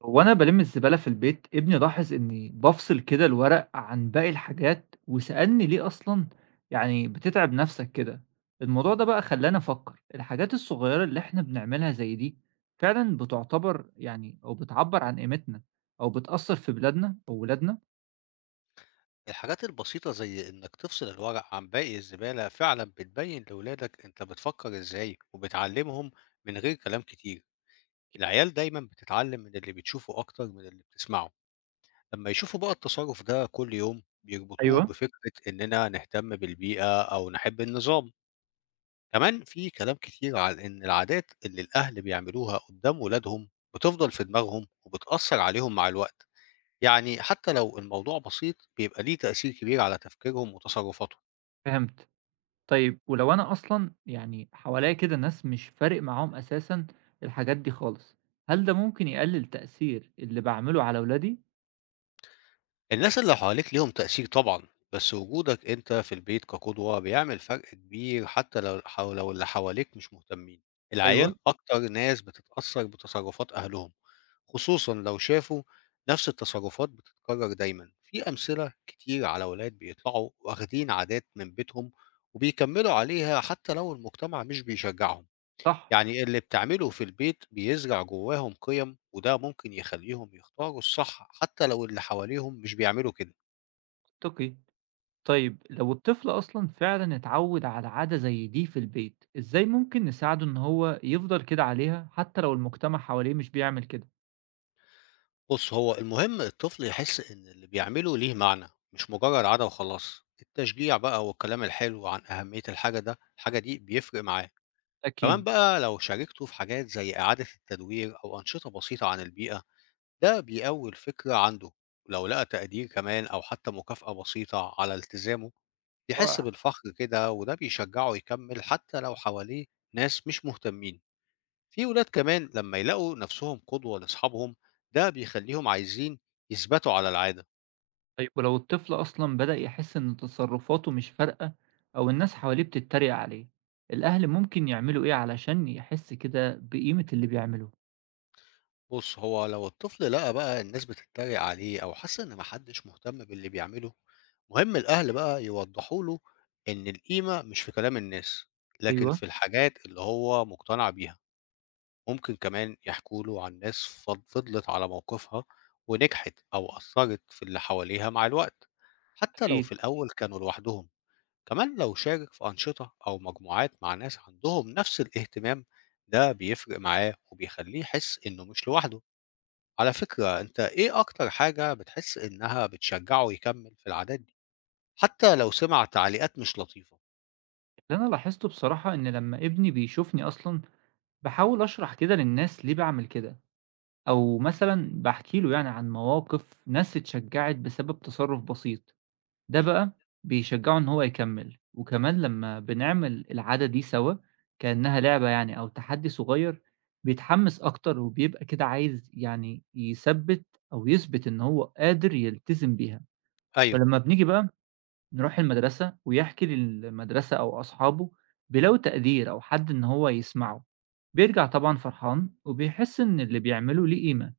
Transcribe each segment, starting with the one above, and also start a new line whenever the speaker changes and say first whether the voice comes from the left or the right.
right: وأنا بالِم الزبالة في البيت، ابني لاحظ إني بافصل كده الورق عن باقي الحاجات، وسألني ليه أصلًا يعني بتتعب نفسك كده؟ الموضوع ده بقى خلّاني أفكّر، الحاجات الصغيّرة اللي إحنا بنعملها زي دي، فعلًا بتعتبر يعني أو بتعبّر عن قيمتنا أو بتأثّر في بلادنا أو ولادنا؟
left: الحاجات البسيطة زي إنك تفصل الورق عن باقي الزبالة فعلا بتبين لأولادك أنت بتفكر إزاي وبتعلمهم من غير كلام كتير. العيال دايما بتتعلم من اللي بتشوفه أكتر من اللي بتسمعه. لما يشوفوا بقى التصرف ده كل يوم بيربطوه
right: أيوه،
left: بفكرة إننا نهتم بالبيئة أو نحب النظام. كمان في كلام كتير على إن العادات اللي الأهل بيعملوها قدام ولادهم بتفضل في دماغهم وبتأثر عليهم مع الوقت. يعني حتى لو الموضوع بسيط بيبقى ليه تأثير كبير على تفكيرهم وتصرفاتهم.
right: فهمت. طيب ولو أنا أصلًا يعني حواليّا كده ناس مش فارق معاهم أساسًا الحاجات دي خالص، هل ده ممكن يقلل تأثير اللي باعمله على ولادي؟
left: الناس اللي حواليك ليهم تأثير طبعًا، بس وجودك أنت في البيت كقدوة بيعمل فرق كبير حتى لو الح لو اللي حواليك مش مهتمين،
right: أيوه،
left: العيال أكتر ناس بتتأثر بتصرفات أهلهم، خصوصًا لو شافوا نفس التصرفات بتتكرر دايمًا، في أمثلة كتير على ولاد بيطلعوا واخدين عادات من بيتهم وبيكملوا عليها حتى لو المجتمع مش بيشجعهم،
right: صح،
left: يعني اللي بتعمله في البيت بيزرع جواهم قيم وده ممكن يخليهم يختاروا الصح حتى لو اللي حواليهم مش بيعملوا كده.
right: منطقي. طيب لو الطفل أصلا فعلا اتعود على عادة زي دي في البيت إزاي ممكن نساعده إن هو يفضل كده عليها حتى لو المجتمع حواليه مش بيعمل كده.
left: بُص، هو المهم الطفل يحس إن اللي بيعمله ليه معنى، مش مجرد عادة وخلاص. التشجيع بقى والكلام الحلو عن أهمية الحاجة دي بيفرق معاه. كمان
right: أكيد.
left: بقى لو شاركته في حاجات زي إعادة التدوير أو أنشطة بسيطة عن البيئة، ده بيقوي الفكرة عنده. ولو لقى تقدير كمان أو حتى مكافأة بسيطة على التزامه، بيحس
right: رائع.
left: بالفخر كده وده بيشجعه يكمل حتى لو حواليه ناس مش مهتمين. في ولاد كمان لما يلاقوا نفسهم قدوة لأصحابهم ده بيخليهم عايزين يثبتوا على العادة.
right: طيب ولو الطفل أصلا بدأ يحس إن تصرفاته مش فارقة أو الناس حواليه بتتريق عليه الأهل ممكن يعملوا إيه علشان يحس كده بقيمة اللي بيعمله؟
left: بص هو لو الطفل لقى بقى الناس بتتريق عليه أو حس إن محدش مهتم باللي بيعمله مهم الأهل بقى يوضحوا له إن القيمة مش في كلام الناس لكن
right: أيوه.
left: في الحاجات اللي هو مقتنع بيها. ممكن كمان يحكوا له عن ناس فضلت على موقفها ونجحت أو أثرت في اللي حواليها مع الوقت حتى لو في
right: أكيد.
left: الأول كانوا لوحدهم. كمان لو شارك في أنشطة أو مجموعات مع ناس عندهم نفس الاهتمام ده بيفرق معاه وبيخليه يحس إنه مش لوحده. على فكرة، أنت إيه أكتر حاجة بتحس إنها بتشجعه يكمل في العادات دي حتى لو سمع تعليقات مش لطيفة؟
right: اللي أنا لاحظته بصراحة إن لما ابني بيشوفني أصلا بحاول أشرح كده للناس ليه بعمل كده أو مثلًا باحكي له يعني عن مواقف ناس اتشجّعت بسبب تصرُّف بسيط، ده
left: مم.
right: بقى بيشجّعه إن هو يكمّل، وكمان لمّا بنعمل العادة دي سوا كإنّها لعبة يعني أو تحدّي صغير، بيتحمّس أكتر وبيبقى كده عايز يعني يثبّت أو يثبِت إن هو قادر يلتزم بيها،
left: أيوه.
right: ولمّا بنيجي بقى نروح المدرسة ويحكي للمدرسة أو أصحابه بيلاقوا تقدير أو حد إن هو يسمعه، بيرجع طبعًا فرحان وبيحس إن اللي بيعمله ليه قيمة.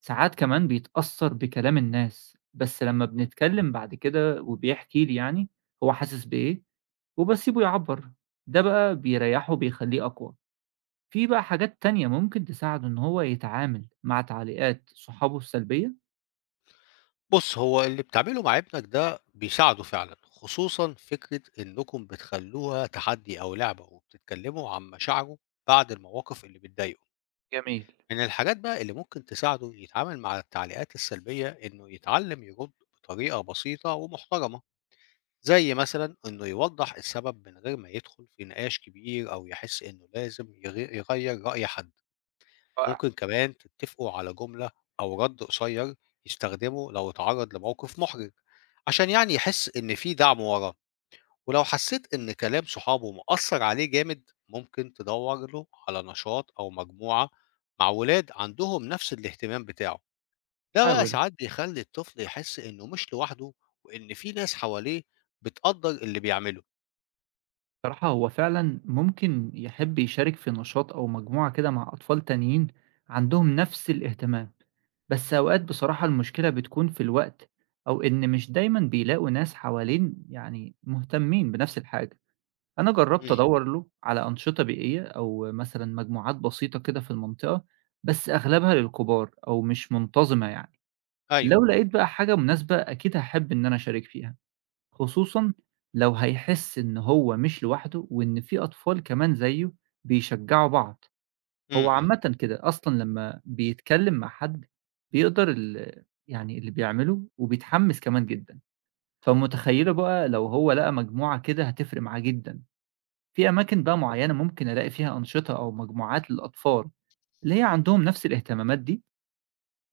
right: ساعات كمان بيتأثّر بكلام الناس، بس لمّا
left: مم.
right: بنتكلّم بعد كده وبيحكي لي يعني هو حاسس بإيه، وباسيبه يعبّر، ده بقى بيريّحه وبيخلّيه أقوى. في بقى حاجات تانية ممكن تساعده إن هو يتعامل مع تعليقات صحابه السلبية؟
left: بص هو اللي بتعمله مع ابنك ده بيساعده فعلا، خصوصا فكرة إنكم بتخلوها تحدي أو لعبة وبتتكلموا عن مشاعره بعد المواقف اللي بتضايقه.
right: جميل.
left: من الحاجات بقى اللي ممكن تساعده يتعامل مع التعليقات السلبية إنه يتعلم يرد بطريقة بسيطة ومحترمة، زي مثلا إنه يوضح السبب من غير ما يدخل في نقاش كبير أو يحس إنه لازم يغير رأي حد.
right: رائع.
left: ممكن كمان تتفقوا على جملة أو رد قصير يستخدمه لو اتعرض لموقف محرج عشان يعني يحس إن في دعم وراه. ولو حسيت إن كلام صحابه مأثر عليه جامد ممكن تدور له على نشاط أو مجموعة مع ولاد عندهم نفس الاهتمام بتاعه. ده بقى
right: حاول.
left: ساعات بيخلي الطفل يحس إنه مش لوحده وإن في ناس حواليه بتقدر اللي بيعمله.
right: بصراحة هو فعلًا ممكن يحب يشارك في نشاط أو مجموعة كده مع أطفال تانيين عندهم نفس الاهتمام. بس أوقات بصراحة المشكلة بتكون في الوقت أو إن مش دايمًا بيلاقوا ناس حوالين يعني مهتمين بنفس الحاجة، أنا جرّبت
left: مم.
right: أدوّر له على أنشطة بيئية أو مثلًا مجموعات بسيطة كده في المنطقة، بس أغلبها للكبار أو مش منتظمة يعني،
left: أيوه.
right: لو لقيت بقى حاجة مناسبة أكيد هاحب إن أنا أشارك فيها، خصوصًا لو هيحس إن هو مش لوحده وإن في أطفال كمان زيه بيشجعوا بعض. هو
left: مم. مم.
right: عامةً كده، أصلًا لمّا بيتكلّم مع حد بيقدر ال يعني اللي بيعمله وبيتحمّس كمان جدًا، فمتخيّلة بقى لو هو لقى مجموعة كده هتفرق معاه جدًا، في أماكن بقى معيّنة ممكن ألاقي فيها أنشطة أو مجموعات للأطفال اللي هي عندهم نفس الاهتمامات دي؟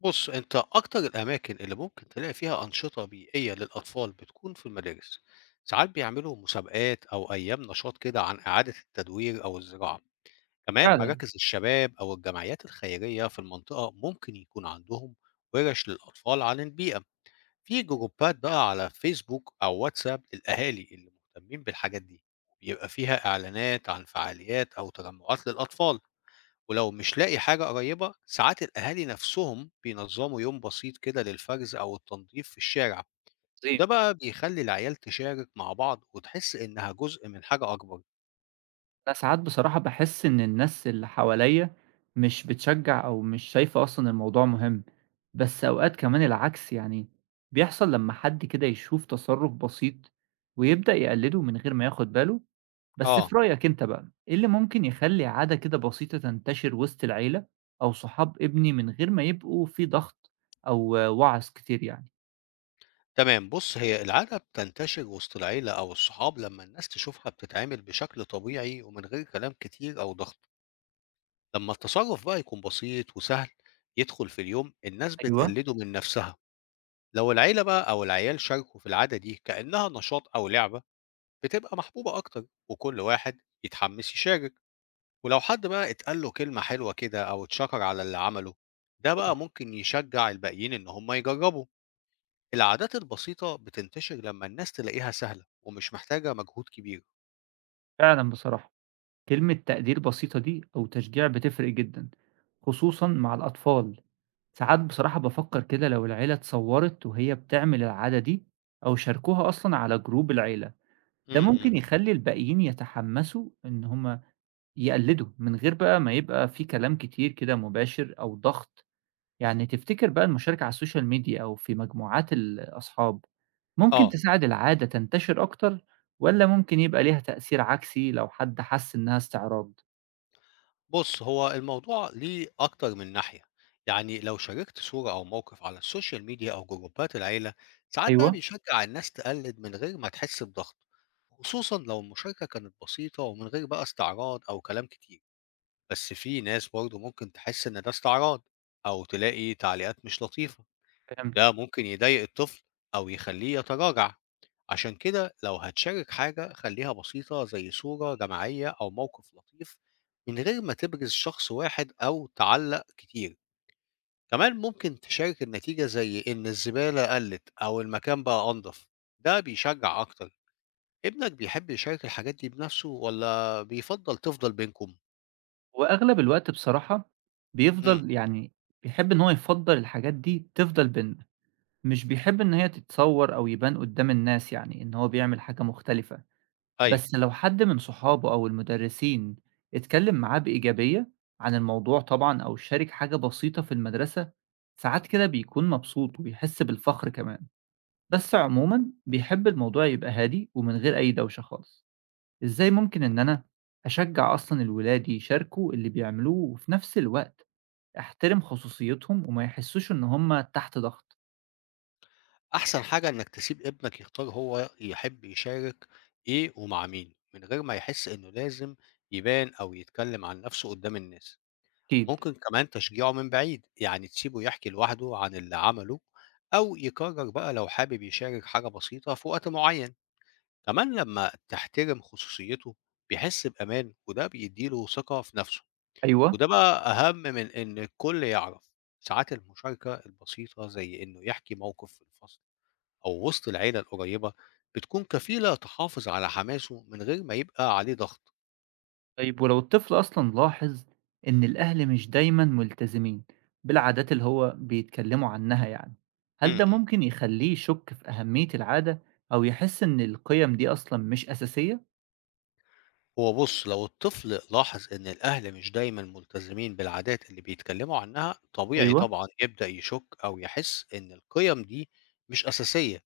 left: بص أنت أكتر الأماكن اللي ممكن تلاقي فيها أنشطة بيئية للأطفال بتكون في المدارس. ساعات بيعملوا مسابقات أو أيام نشاط كده عن إعادة التدوير أو الزراعة. كمان
right: فعلًا.
left: مراكز الشباب أو الجمعيات الخيرية في المنطقة ممكن يكون عندهم ورش للأطفال عن البيئة. في جروبات بقى على فيسبوك أو واتساب للأهالي اللي مهتمين بالحاجات دي بيبقى فيها إعلانات عن فعاليات أو تجمعات للأطفال. ولو مش لاقي حاجة قريبة ساعات الأهالي نفسهم بينظموا يوم بسيط كده للفرز أو التنظيف في الشارع، وده
right: عظيم.
left: بقى بيخلي العيال تشارك مع بعض وتحس إنها جزء من حاجة أكبر.
right: أنا ساعات بصراحة باحس إن الناس اللي حواليّا مش بتشجّع أو مش شايفة أصلًا الموضوع مهم، بس أوقات كمان العكس يعني بيحصل لمّا حد كده يشوف تصرُّف بسيط ويبدأ يقلّده من غير ما ياخد باله، بس
left: آه.
right: في رأيك أنت بقى إيه اللي ممكن يخلّي عادة كده بسيطة تنتشر وسط العيلة أو صحاب ابني من غير ما يبقوا في ضغط أو وَعَظ كتير يعني؟
left: تمام. بص هي العادة بتنتشر وسط العيلة أو الصحاب لما الناس تشوفها بتتعامل بشكل طبيعي ومن غير كلام كتير أو ضغط. لما التصرف بقى يكون بسيط وسهل يدخل في اليوم الناس
right: أيوه.
left: بتقلده من نفسها. لو العيلة بقى أو العيال شاركوا في العادة دي كأنها نشاط أو لعبة بتبقى محبوبة أكتر وكل واحد يتحمس يشارك. ولو حد بقى اتقال له كلمة حلوة كده أو اتشكر على اللي عمله ده
right: واضح.
left: بقى ممكن يشجع الباقيين إن هم يجربوا. العادات البسيطة بتنتشر لما الناس تلاقيها سهلة ومش محتاجة مجهود كبير.
right: فعلًا بصراحة، كلمة تقدير بسيطة دي أو تشجيع بتفرق جدًا، خصوصًا مع الأطفال. ساعات بصراحة بافكّر كده لو العيلة اتصوّرت وهي بتعمل العادة دي أو شاركوها أصلًا على جروب العيلة، ده
left: امم.
right: ممكن يخلّي الباقيين يتحمّسوا إن هم يقلّدوا، من غير بقى ما يبقى في كلام كتير كده مباشر أو ضغط، يعني تفتكر بقى المشاركة على السوشيال ميديا أو في مجموعات الأصحاب ممكن
left: آه.
right: تساعد العادة تنتشر أكتر، والّا ممكن يبقى ليها تأثير عكسي لو حد حَس إنها استعراض؟
left: بص هو الموضوع ليه أكتر من ناحية. يعني لو شاركت صورة أو موقف على السوشيال ميديا أو جروبات العيلة ساعات ده
right: أيوه،
left: بيشجع الناس تقلد من غير ما تحس بضغط، خصوصا لو المشاركة كانت بسيطة ومن غير بقى استعراض أو كلام كتير. بس في ناس برضه ممكن تحس إن ده استعراض أو تلاقي تعليقات مش لطيفة.
right: فهمت.
left: ده ممكن يضايق الطفل أو يخليه يتراجع. عشان كده لو هتشارك حاجة خليها بسيطة زي صورة جماعية أو موقف لطيف من غير ما تبرز شخص واحد أو تعلق كتير. كمان ممكن تشارك النتيجة زي إن الزبالة قلت أو المكان بقى أنظف، ده بيشجع أكتر. ابنك بيحب يشارك الحاجات دي بنفسه ولا تفضل بينكم؟
right: هو أغلب الوقت بصراحة
left: امم.
right: بيفضل يعني بيحب إن هو يفضّل الحاجات دي تفضل بيننا، مش بيحب إن هي تتصوّر أو يبان قدّام الناس يعني إن هو بيعمل حاجة مختلفة،
left: أيوه.
right: بس لو حد من صحابه أو المدرسين اتكلّم معاه بإيجابية عن الموضوع طبعًا أو شارك حاجة بسيطة في المدرسة، ساعات كده بيكون مبسوط وبيحس بالفخر كمان، بس عمومًا بيحب الموضوع يبقى هادي ومن غير أي دوشة خالص. إزاي ممكن إن أنا أشجع أصلًا الولاد يشاركوا اللي بيعملوه، وفي نفس الوقت أحترم خصوصيتهم وما يحسوش إن هم تحت ضغط؟
left: أحسن حاجة إنك تسيب ابنك يختار هو يحب يشارك إيه ومع مين من غير ما يحس إنه لازم يبان أو يتكلم عن نفسه قدام الناس.
right: أكيد.
left: ممكن كمان تشجيعه من بعيد، يعني تسيبه يحكي لوحده عن اللي عمله أو يقرر بقى لو حابب يشارك حاجة بسيطة في وقت معين. كمان لما تحترم خصوصيته بيحس بأمان وده بيديله ثقة في نفسه،
right: أيوه.
left: وده بقى أهم من إن الكل يعرف. ساعات المشاركة البسيطة زي إنه يحكي موقف في الفصل أو وسط العيلة القريبة بتكون كفيلة تحافظ على حماسه من غير ما يبقى عليه ضغط.
right: طيب ولو الطفل أصلًا لاحظ إن الأهل مش دايمًا ملتزمين بالعادات اللي هو بيتكلموا عنها يعني، هل ده
left: امم.
right: ممكن يخلّيه يشك في أهمية العادة أو يحس إن القيم دي أصلًا مش أساسية؟
left: هو بص لو الطفل لاحظ إن الأهل مش دايما ملتزمين بالعادات اللي بيتكلموا عنها طبيعي
right: أيوه،
left: طبعا يبدأ يشك أو يحس إن القيم دي مش أساسية.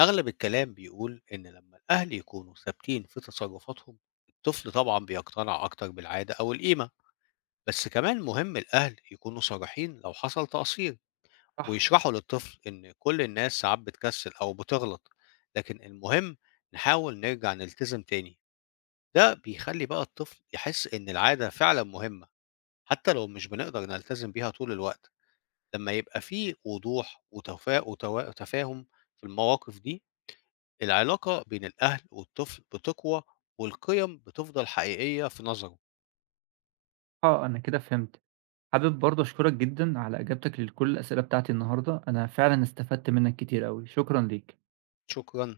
left: أغلب الكلام بيقول إن لما الأهل يكونوا ثابتين في تصرفاتهم الطفل طبعا بيقتنع أكتر بالعادة أو القيمة. بس كمان مهم الأهل يكونوا صريحين لو حصل تقصير،
right: صح.
left: ويشرحوا للطفل إن كل الناس ساعات بتكسل أو بتغلط، لكن المهم نحاول نرجع نلتزم تاني. ده بيخلي بقى الطفل يحس إن العادة فعلا مهمة حتى لو مش بنقدر نلتزم بيها طول الوقت. لما يبقى فيه وضوح وتفاهم في المواقف دي العلاقة بين الأهل والطفل بتقوى والقيم بتفضل حقيقية في نظره.
right: آه، أنا كده فهمت. حابب برضه أشكرك جدًا على إجابتك لكل الأسئلة بتاعتي النهارده، أنا فعلًا استفدت منك كتير أوي، شكرًا ليك.
left: شكرا.